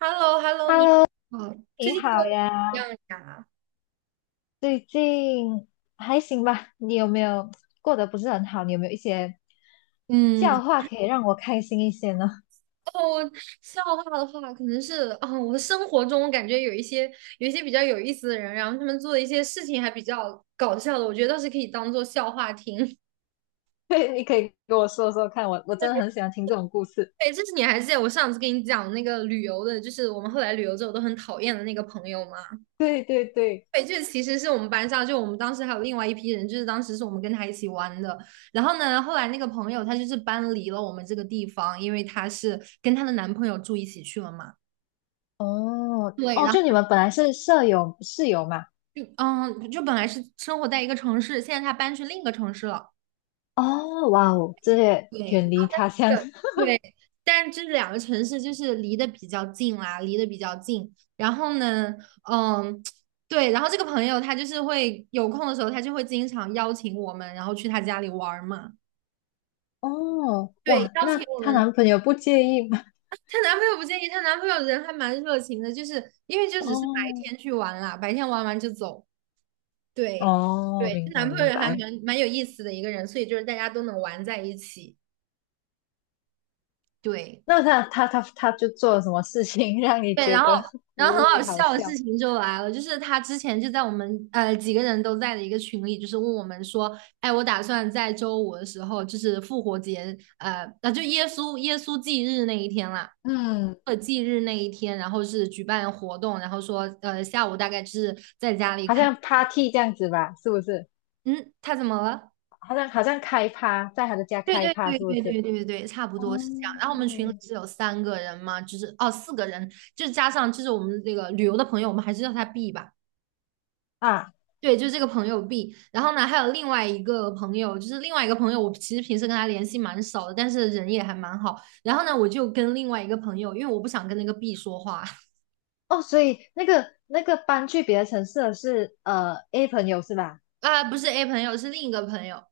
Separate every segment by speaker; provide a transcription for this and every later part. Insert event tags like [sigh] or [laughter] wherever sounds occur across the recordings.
Speaker 1: h e l l o h e l l o 你好，
Speaker 2: 你
Speaker 1: 最近过
Speaker 2: 好
Speaker 1: 得
Speaker 2: 呀，
Speaker 1: 怎么样呀？
Speaker 2: 最近还行吧？你有没有过得不是很好？你有没有一些
Speaker 1: 嗯，
Speaker 2: 笑话可以让我开心一些呢？
Speaker 1: 哦，笑话的话，可能是啊、我的生活中我感觉有一些比较有意思的人，然后他们做的一些事情还比较搞笑的，我觉得倒是可以当做笑话听。[laughs]
Speaker 2: [laughs] 对，你可以跟我说说看，我真的
Speaker 1: 对，
Speaker 2: 很喜欢听这种故事。
Speaker 1: 对，这是你还记得我上次跟你讲那个旅游的，就是我们后来旅游之后都很讨厌的那个朋友吗？
Speaker 2: 对对对，
Speaker 1: 对，这其实是我们班上，就我们当时还有另外一批人，就是当时是我们跟他一起玩的。然后呢，后来那个朋友他就是搬离了我们这个地方，因为她是跟她的男朋友住一起去了嘛。
Speaker 2: 哦
Speaker 1: 对，
Speaker 2: 哦，
Speaker 1: 然后
Speaker 2: 就你们本来是舍友室友嘛？
Speaker 1: 嗯，就本来是生活在一个城市，现在她搬去另一个城市了。
Speaker 2: 哦，哇哦，这些
Speaker 1: 对，
Speaker 2: 远
Speaker 1: 然
Speaker 2: 离
Speaker 1: 后
Speaker 2: 他乡。
Speaker 1: 这对，但这两个城市就是离得比较近啦，离得比较近。然后呢，嗯。对，然后这个朋友他就是会有空的时候，他就会经常邀请我们，然后去他家里玩儿嘛。
Speaker 2: [laughs] 哦，
Speaker 1: 对，
Speaker 2: 哇，
Speaker 1: 邀请
Speaker 2: 那
Speaker 1: 我
Speaker 2: 她
Speaker 1: 们，
Speaker 2: 男朋友不介意吗？
Speaker 1: 她男朋友不介意，她男朋友人还蛮热情的，就是因为就只是白
Speaker 2: 哦
Speaker 1: 天去玩啦，白天玩完就走。对，
Speaker 2: 哦，
Speaker 1: 对，她
Speaker 2: 明
Speaker 1: 男
Speaker 2: 白
Speaker 1: 朋
Speaker 2: 明
Speaker 1: 友还蛮
Speaker 2: 白。
Speaker 1: 蛮有意思的一个人，所以就是大家都能玩在一起。对。
Speaker 2: [laughs] 那他就做了什么事情 [laughs] 让你
Speaker 1: 对，
Speaker 2: 觉
Speaker 1: 然后
Speaker 2: 得无
Speaker 1: 很好
Speaker 2: 语好
Speaker 1: 笑的事
Speaker 2: 笑？
Speaker 1: 情就来了，就是他之前就在我们几个人都在的一个群里，就是问我们说，哎，我打算在周五的时候，就是复活节，那就耶稣忌日那一天啦。
Speaker 2: 嗯，
Speaker 1: 忌日那一天，然后是举办活动，然后说，下午大概是在家里
Speaker 2: 好
Speaker 1: 看，
Speaker 2: 像 party 这样子吧，是不是？
Speaker 1: 嗯，他怎么了？
Speaker 2: 好像开趴，在他的家
Speaker 1: 对
Speaker 2: 开
Speaker 1: 对
Speaker 2: 趴，
Speaker 1: 对
Speaker 2: 是不
Speaker 1: 对
Speaker 2: 是？
Speaker 1: 对对对，差不
Speaker 2: 哦，
Speaker 1: 多是这样。然后我们群里是有三个人嘛，就是哦四个人，就是加上就是我们这个旅游的朋友，我们还是叫他 B 吧。
Speaker 2: 啊，
Speaker 1: 对，就是这个朋友 B，然后呢，还有另外一个朋友，就是另外一个朋友，我其实平时跟他联系蛮少的，但是人也还蛮好。然后呢，我就跟另外一个朋友，因为我不想跟那个 B 说话。 [laughs]
Speaker 2: 哦，所以那个搬去别的城市的是A 朋友是吧？
Speaker 1: 啊，不是 A 朋友，是另一个朋友。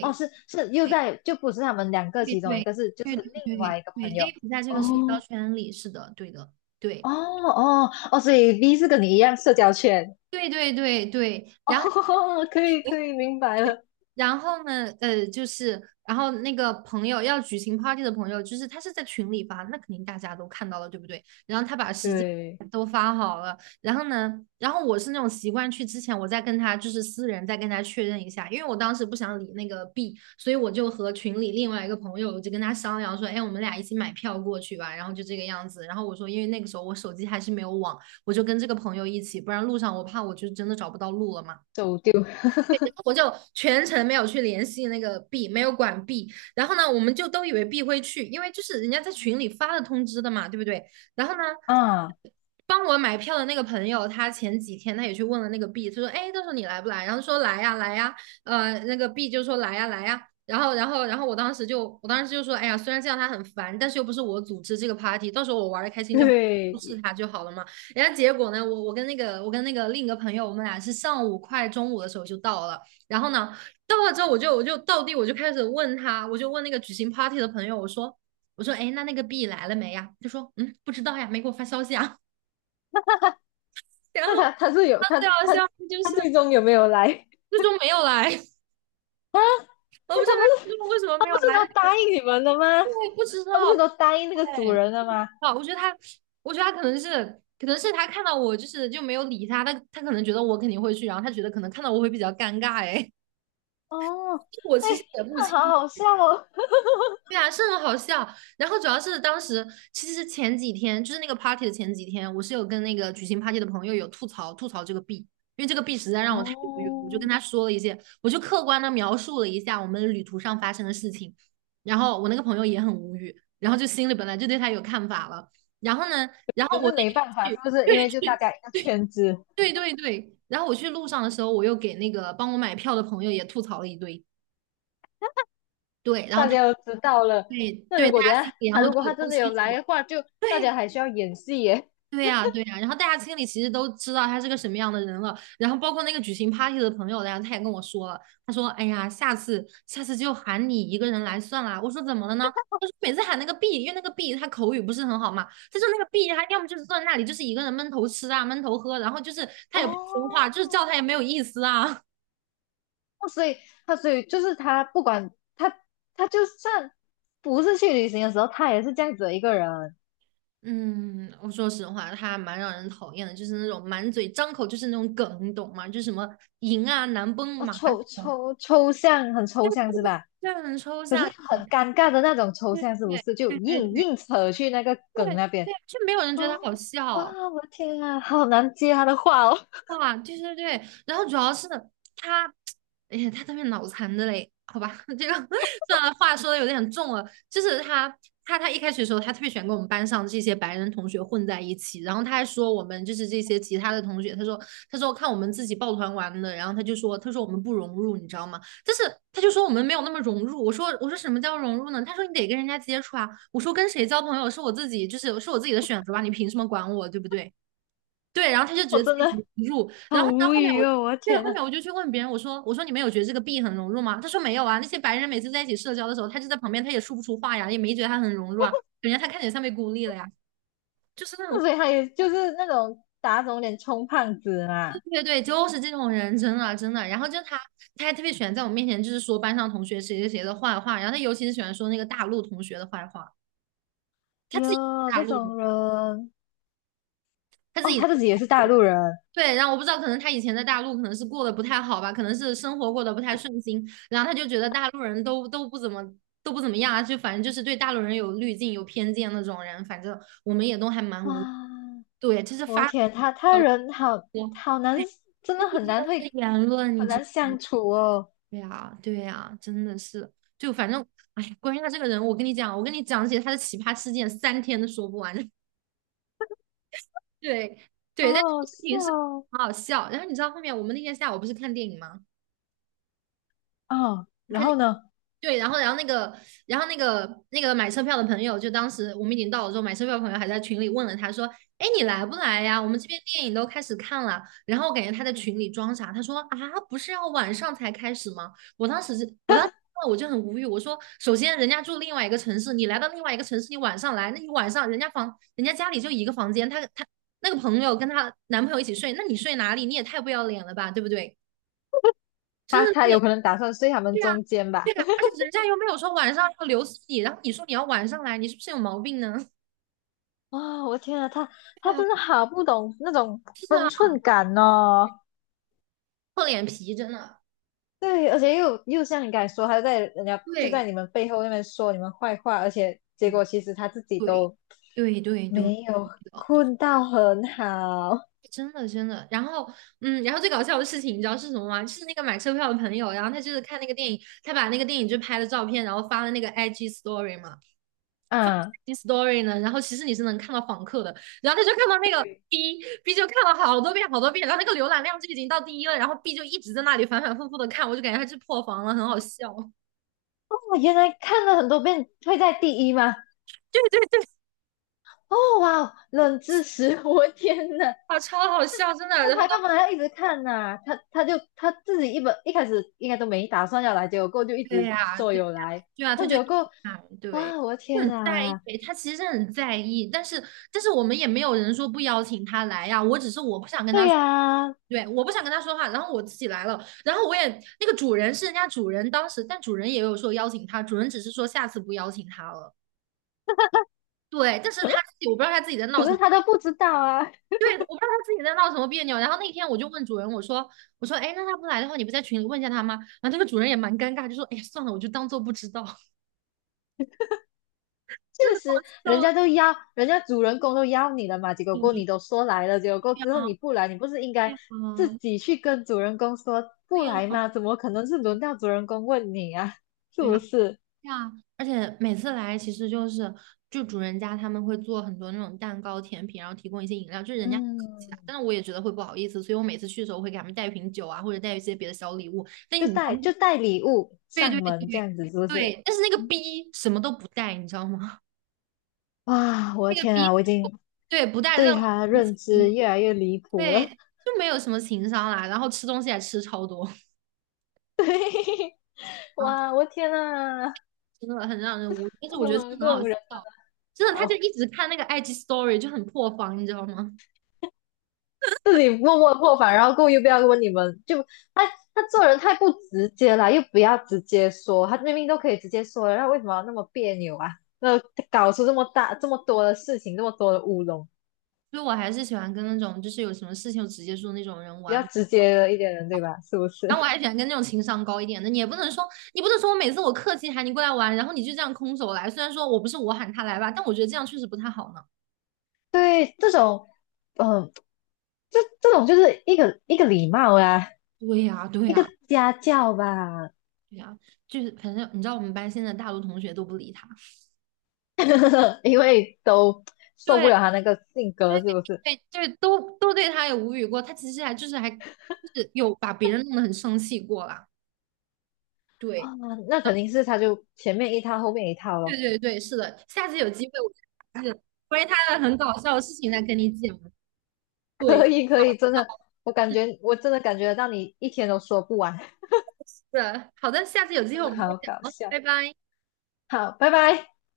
Speaker 2: 哦，是是又在就不是他们两个
Speaker 1: 对
Speaker 2: 其中一
Speaker 1: 对
Speaker 2: 个是就
Speaker 1: 对对
Speaker 2: 是
Speaker 1: 对
Speaker 2: 另外一个朋
Speaker 1: 对对
Speaker 2: 友。
Speaker 1: a 不在这个社交
Speaker 2: 哦
Speaker 1: 圈里，是的，对的，对
Speaker 2: 哦，所以 B 是跟你一样社交圈。
Speaker 1: 对对对对。
Speaker 2: [laughs] 哦，可以明白了，
Speaker 1: 然后呢，就是，然后那个朋友要举行 party 的朋友，就是他是在群里发，那肯定大家都看到了，对不对？然后他把时间
Speaker 2: 对。
Speaker 1: 都发好了，然后呢，然后我是那种习惯去之前，我再跟他就是私人再跟他确认一下，因为我当时不想理那个 B，所以我就和群里另外一个朋友，我就跟他商量说，哎，我们俩一起买票过去吧，然后就这个样子。然后我说，因为那个时候我手机还是没有网，我就跟这个朋友一起，不然路上我怕我就真的找不到路了嘛。
Speaker 2: 走丢。[laughs]
Speaker 1: 我就全程没有去联系那个 B，没有管 B。然后呢，我们就都以为 B 会去，因为就是人家在群里发了通知的嘛，对不对？然后呢，
Speaker 2: 啊。
Speaker 1: 帮我买票的那个朋友，他前几天他也去问了那个 B，他说："哎，到时候你来不来？"然后说："来呀，来呀。"那个 B 就说："来呀，来呀。"然后我当时就说："哎呀，虽然这样他很烦，但是又不是我组织这个 party，到时候我玩的开心就好。"不是
Speaker 2: 对，
Speaker 1: 他就好了嘛。然后结果呢，我跟那个另一个朋友，我们俩是上午快中午的时候就到了，然后呢，到了之后我就开始问他，我就问那个举行 party 的朋友，我说哎，那个 B 来了没呀？他说嗯，不知道呀，没给我发消息啊。[laughs] 然后
Speaker 2: 那他他是有
Speaker 1: 他
Speaker 2: 他
Speaker 1: 最好笑
Speaker 2: 他
Speaker 1: 的就
Speaker 2: 他
Speaker 1: 是
Speaker 2: 最终有没有来？
Speaker 1: 就
Speaker 2: [laughs]
Speaker 1: 说没有来，[laughs] 我不
Speaker 2: 那
Speaker 1: 知
Speaker 2: 他
Speaker 1: 道
Speaker 2: 不
Speaker 1: 他
Speaker 2: 是
Speaker 1: 说为什么
Speaker 2: 他
Speaker 1: 没有
Speaker 2: 不是
Speaker 1: 来，
Speaker 2: 都答应你们了吗？
Speaker 1: 我也不知
Speaker 2: 他不
Speaker 1: 道。
Speaker 2: 是都答应那个主
Speaker 1: 对，
Speaker 2: 人了吗？
Speaker 1: 啊，我觉得他，我觉得他可能是，可能是他看到我就是就没有理他，他他可能觉得我肯定会去，然后他觉得可能看到我会比较尴尬，哎，
Speaker 2: 哦，
Speaker 1: [laughs] 我
Speaker 2: 哎，
Speaker 1: 其实也不
Speaker 2: 那
Speaker 1: 清
Speaker 2: 好好笑哦。
Speaker 1: 对啊，是很好笑。然后主要是当时其实是前几天，就是那个 party 的前几天，我是有跟那个举行 party 的朋友有吐槽吐槽这个 B，因为这个 B 实在让我太无语了。我就跟
Speaker 2: 哦，
Speaker 1: 他说了一些，我就客观的描述了一下我们旅途上发生的事情。然后我那个朋友也很无语，然后就心里本来就对他有看法了。然后呢，然
Speaker 2: 对，可
Speaker 1: 后我
Speaker 2: 是
Speaker 1: 那
Speaker 2: 没
Speaker 1: 天
Speaker 2: 办法，是
Speaker 1: 去，
Speaker 2: 不是？因
Speaker 1: 对
Speaker 2: 为就大
Speaker 1: 去，
Speaker 2: 家一个圈子，
Speaker 1: 对对对。然后我去路上的时候，我又给那个帮我买票的朋友也吐槽了一堆，对，然后
Speaker 2: 大
Speaker 1: 他
Speaker 2: 家都知道了。
Speaker 1: 对
Speaker 2: 那如
Speaker 1: 对大
Speaker 2: 果等一
Speaker 1: 家心
Speaker 2: 下
Speaker 1: 里然
Speaker 2: 他
Speaker 1: 后
Speaker 2: 如
Speaker 1: 就
Speaker 2: 果他
Speaker 1: 有都
Speaker 2: 真的有
Speaker 1: 清楚
Speaker 2: 来
Speaker 1: 了。
Speaker 2: 的话，就大
Speaker 1: 对
Speaker 2: 家还需要演戏耶。
Speaker 1: 对呀，对呀，然后大家心里其实都知道他是个什么样的人了，然后包括那个举行 party 的朋友，然后他也跟我说了，他说："哎呀，下次下次就喊你一个人来算啦。"我说："怎么了呢？"他说："每次喊那个 B，因为那个 B 他口语不是很好嘛，他说那个 B 他要么就是坐在那里就是一个人闷头吃啊，闷头喝，然后就是他也不说话，
Speaker 2: 哦，
Speaker 1: 就是叫他也没有意思啊。[laughs]”
Speaker 2: 那所以他所以就是他不管他他就算不是去旅行的时候，他也是这样子的一个人，
Speaker 1: 嗯，我说实话，他蛮让人讨厌的，就是那种满嘴张口就是那种梗，你懂吗？就是什么赢啊、难崩
Speaker 2: 啊，
Speaker 1: 马这
Speaker 2: 抽
Speaker 1: 种。
Speaker 2: 抽抽象很
Speaker 1: 就
Speaker 2: 抽象是吧？
Speaker 1: 这很抽
Speaker 2: 可是又
Speaker 1: 象，
Speaker 2: 很尴尬的那种抽
Speaker 1: 对
Speaker 2: 象，是不
Speaker 1: 对
Speaker 2: 是？就
Speaker 1: 对对
Speaker 2: 硬
Speaker 1: 对
Speaker 2: 硬扯去那个梗那
Speaker 1: 对，
Speaker 2: 边。
Speaker 1: 就没有人觉得
Speaker 2: 哦，
Speaker 1: 他好
Speaker 2: 哇，
Speaker 1: 笑。
Speaker 2: 我的天啊，好难接他的话哦，
Speaker 1: 啊，对对对，然后主要是他，哎呀，他特别脑残的嘞，好吧，[laughs] 这个算了，话说的有点重了，就是他，他一开始的时候，他特别喜欢跟我们班上这些白人同学混在一起，然后他还说我们就是这些其他的同学，他说看我们自己抱团玩的，然后他就说我们不融入，你知道吗？但是他就说我们没有那么融入，我说什么叫融入呢？他说你得跟人家接触啊，我说跟谁交朋友是我自己，就是是我自己的选择吧，你凭什么管我，对不对？对，然后他就
Speaker 2: [laughs]
Speaker 1: 觉
Speaker 2: 我
Speaker 1: 得自
Speaker 2: 真
Speaker 1: 己很
Speaker 2: 的
Speaker 1: 融入，然
Speaker 2: 好
Speaker 1: 后呢，
Speaker 2: 无
Speaker 1: 后面
Speaker 2: 语
Speaker 1: 我
Speaker 2: 哦，我的
Speaker 1: 对，
Speaker 2: 天
Speaker 1: 后
Speaker 2: 呐。
Speaker 1: 面我就去问别人，我说你们有觉得这个 B 很融入吗？他说没有啊，那些白人每次在一起社交的时候，他就在旁边，他也说不出话呀，也没觉得他很融入啊，感觉他看起来像被孤立了呀，就是那
Speaker 2: 那
Speaker 1: 种
Speaker 2: 所以他也就是那种打肿脸充胖子嘛。
Speaker 1: 对对对，就是这种人，真的真的。然后就他还特别喜欢在我面前就是说班上同学谁谁谁的坏话，然后他尤其是喜欢说那个大陆同学的坏话，他自己是
Speaker 2: 哟，
Speaker 1: 大
Speaker 2: 这
Speaker 1: 陆人
Speaker 2: 种人，
Speaker 1: 他自
Speaker 2: 哦，
Speaker 1: 己。
Speaker 2: 他自己也是大陆人，
Speaker 1: 对，然后我不知道，可能他以前在大陆可能是过得不太好吧，可能是生活过得不太顺心，然后他就觉得大陆人都不怎么都不怎么样啊，就反正就是对大陆人有滤镜、有偏见那种人，反正我们也都还蛮
Speaker 2: 哇。
Speaker 1: 无，对，就是
Speaker 2: 我
Speaker 1: 发
Speaker 2: 天，他
Speaker 1: 表
Speaker 2: 人好
Speaker 1: 过
Speaker 2: 好难，
Speaker 1: 对
Speaker 2: 真的很
Speaker 1: 逆
Speaker 2: 难
Speaker 1: 风的
Speaker 2: 会
Speaker 1: 言论，
Speaker 2: 很
Speaker 1: 你知
Speaker 2: 难
Speaker 1: 道
Speaker 2: 相处哦，
Speaker 1: 呀，对呀，真的是，就反正，哎呀，关于他这个人，我跟你讲，我跟你讲起他的奇葩事件，三天都说不完。[laughs] 对，
Speaker 2: 好
Speaker 1: 对，但
Speaker 2: 好
Speaker 1: 这个事
Speaker 2: 笑
Speaker 1: 情是
Speaker 2: 哦。
Speaker 1: 很好笑。然后你知道后面我们那天下午不是看电影吗？
Speaker 2: 哦，然
Speaker 1: 看
Speaker 2: 后呢，
Speaker 1: 对，然后，然后那个，然后那个买车票的朋友，就当时我们已经到了之后，买车票的朋友还在群里问了他说：“哎，你来不来呀？我们这边电影都开始看了。”然后我感觉他在群里装傻，他说：“啊，不是要晚上才开始吗？”我当时我就很无语，我说：“首先人家住另外一个城市，你来到另外一个城市，你晚上来，那你晚上人家房，人家家里就一个房间，他那个朋友跟她男朋友一起睡，那你睡哪里？你也太不要脸了吧，对不对？真
Speaker 2: 他
Speaker 1: 的
Speaker 2: 他有
Speaker 1: 是。”
Speaker 2: 可能打算睡他们
Speaker 1: 对呀，
Speaker 2: 中间
Speaker 1: 对
Speaker 2: 吧？
Speaker 1: 呀，而
Speaker 2: [laughs]
Speaker 1: 且人家又没有说晚上要留宿你，然后你说你要晚上来，你是不是有毛病呢？[laughs]
Speaker 2: 啊、我天啊，他
Speaker 1: 对
Speaker 2: 他
Speaker 1: 吧？
Speaker 2: 真的好不懂那种
Speaker 1: 是
Speaker 2: 分
Speaker 1: 啊，
Speaker 2: 寸感哦。
Speaker 1: 厚脸皮真的。
Speaker 2: 对，而且又像你刚才说，他在人家就
Speaker 1: 对，
Speaker 2: 在你们背后那边说你们坏话，而且结
Speaker 1: 嗯，
Speaker 2: 果其实他自己
Speaker 1: 对，
Speaker 2: 都
Speaker 1: 对对对，
Speaker 2: 没有
Speaker 1: 的，
Speaker 2: 困到很好
Speaker 1: 真的真的。然后，然后最搞笑的事情你知道是什么吗？就是那个买车票的朋友，然后他就是看那个电影，他把那个电影就拍了照片，然后发了那个 IG story 嘛。
Speaker 2: 啊。
Speaker 1: story 呢，然后其实你是能看到访客的，然后他就看到那个 B 就看了好多遍，然后那个浏览量就已经到第一了，然后 B 就一直在那里反反复复的看，我就感觉他是破防了，很好笑。
Speaker 2: 哦，原来看了很多遍会在第一吗？
Speaker 1: 对对对，
Speaker 2: 哦哇，冷知识，[laughs] 我天呐！
Speaker 1: 啊，超好笑，真的。
Speaker 2: 那
Speaker 1: 然后
Speaker 2: 他
Speaker 1: 当
Speaker 2: 干嘛要一直看呐、他他就他自己一本一开始应该都没打算要来，结果过后就一
Speaker 1: 对
Speaker 2: 直
Speaker 1: 呀，
Speaker 2: 说
Speaker 1: 对呀，
Speaker 2: 有来，
Speaker 1: 对呀，他
Speaker 2: 那
Speaker 1: 就
Speaker 2: 结果过后
Speaker 1: 哎，对，
Speaker 2: 哇，我的天
Speaker 1: 很在意，
Speaker 2: 啊，
Speaker 1: 他其实很在意，但是但是我们也没有人说不邀请他来呀，我只是我不想跟
Speaker 2: 对
Speaker 1: 他说
Speaker 2: 呀、
Speaker 1: 对，我不想跟他说话，然后我自己来了，然后我也那个主人是人家主人当时，但主人也有说邀请他，主人只是说下次不邀请他了，对，但是他自己我不知道他自己在
Speaker 2: 可
Speaker 1: 闹什
Speaker 2: 是
Speaker 1: 么。
Speaker 2: 他都不知道啊，
Speaker 1: 对，我不知道他自己在闹什么别扭。然后那天我就问主人，我说，哎，那他不来的话，你不在群里问一下他吗？然后那个主人也蛮尴尬，就说，哎呀，算了，我就当做不知道。真的搞
Speaker 2: [laughs]
Speaker 1: 笑
Speaker 2: 人
Speaker 1: 的
Speaker 2: 家都邀，人家主人公都邀你了嘛，结果
Speaker 1: 主
Speaker 2: 过后你
Speaker 1: 题，
Speaker 2: 都说来了，结果过
Speaker 1: 对
Speaker 2: 后之后你
Speaker 1: 呀，
Speaker 2: 不来，你不是应
Speaker 1: 对
Speaker 2: 该自
Speaker 1: 呀，
Speaker 2: 己去跟主人公说
Speaker 1: 对
Speaker 2: 不
Speaker 1: 呀，
Speaker 2: 来吗？怎么可能是轮到主人公问你啊？[laughs] 是
Speaker 1: 对呀，
Speaker 2: 不是？
Speaker 1: 对呀，而且每次来其实就是就主人家他们会做很多那种蛋糕、甜品，然后提供一些饮料，就是人家很客气啊。
Speaker 2: 嗯，
Speaker 1: 但是我也觉得会不好意思，所以我每次去的时候会给他们带一瓶酒啊，或者带一些别的小礼物。但
Speaker 2: 就
Speaker 1: 你知道
Speaker 2: 带
Speaker 1: 那个
Speaker 2: 就带礼物
Speaker 1: 对
Speaker 2: 上
Speaker 1: 对对
Speaker 2: 门这样子，是不是？
Speaker 1: 对，但是那个 B 什么都不带，你知道吗？
Speaker 2: 哇，
Speaker 1: [laughs]
Speaker 2: 我的
Speaker 1: 那个
Speaker 2: 天
Speaker 1: B
Speaker 2: 啊，我已经
Speaker 1: 对不带
Speaker 2: 对
Speaker 1: 任何
Speaker 2: 他
Speaker 1: 东西，
Speaker 2: 认知越来越离谱
Speaker 1: 对，
Speaker 2: 了。
Speaker 1: 就没有什么情商啦，然后吃东西还吃超多。
Speaker 2: [laughs] 对，
Speaker 1: [laughs]
Speaker 2: 哇，我的天啊，
Speaker 1: 真的很让人无语。但是
Speaker 2: 这
Speaker 1: 我觉得真
Speaker 2: 种
Speaker 1: 的很
Speaker 2: 这
Speaker 1: 好
Speaker 2: 种人真
Speaker 1: 笑，真的，他就
Speaker 2: 好
Speaker 1: 一直看那个 IG Story 就很破防，你知道吗？
Speaker 2: 自己默默破防，然后故意不要问你们，就他他做人太不直接了，又不要直接说，他明明都可以直接说了，那为什么要那么别扭啊？那搞出这么大这么多的事情，这么多的乌龙，
Speaker 1: 所以我还是喜欢跟那种就是有什么事情就直接说那种人
Speaker 2: 比较
Speaker 1: 玩。
Speaker 2: 直接的一点人，对吧？是不
Speaker 1: 然后我
Speaker 2: 是？
Speaker 1: 还喜欢跟那种情商高一点的，你也不能说，你不能说我每次我客气喊你过来玩，然后你就这样空手来。虽然说我不是我喊他来吧，但我觉得这样确实不太好呢。
Speaker 2: [laughs] 对，这种嗯、呃这这种就是一个礼貌啊，
Speaker 1: 对呀，对
Speaker 2: 一个
Speaker 1: 呀，
Speaker 2: 家教吧，
Speaker 1: 对呀，就是反正你知道我们班现在大多同学都不理他，
Speaker 2: [laughs] 因为都受不
Speaker 1: 对，
Speaker 2: 了他那个性
Speaker 1: 对，
Speaker 2: 格，是不是？
Speaker 1: 对，对，都对他有无语过。他其实还就是还就是有把别人弄得很生气过啦。对。
Speaker 2: 啊，那肯定是他就前面一套，后面一套
Speaker 1: 对
Speaker 2: 咯。
Speaker 1: 对对，是的，下次有机会我就是关于他的很搞笑的事情再跟你讲。
Speaker 2: [laughs]
Speaker 1: 对，
Speaker 2: 可以，可以，真
Speaker 1: 哦，
Speaker 2: 的，我感觉我真的感觉得到你一天都说不完，
Speaker 1: 是的好的，下次有
Speaker 2: [laughs]
Speaker 1: 机
Speaker 2: 真
Speaker 1: 会我
Speaker 2: 的
Speaker 1: 们再
Speaker 2: 好搞
Speaker 1: 讲哦，
Speaker 2: 笑。
Speaker 1: 拜拜。
Speaker 2: 好，拜拜。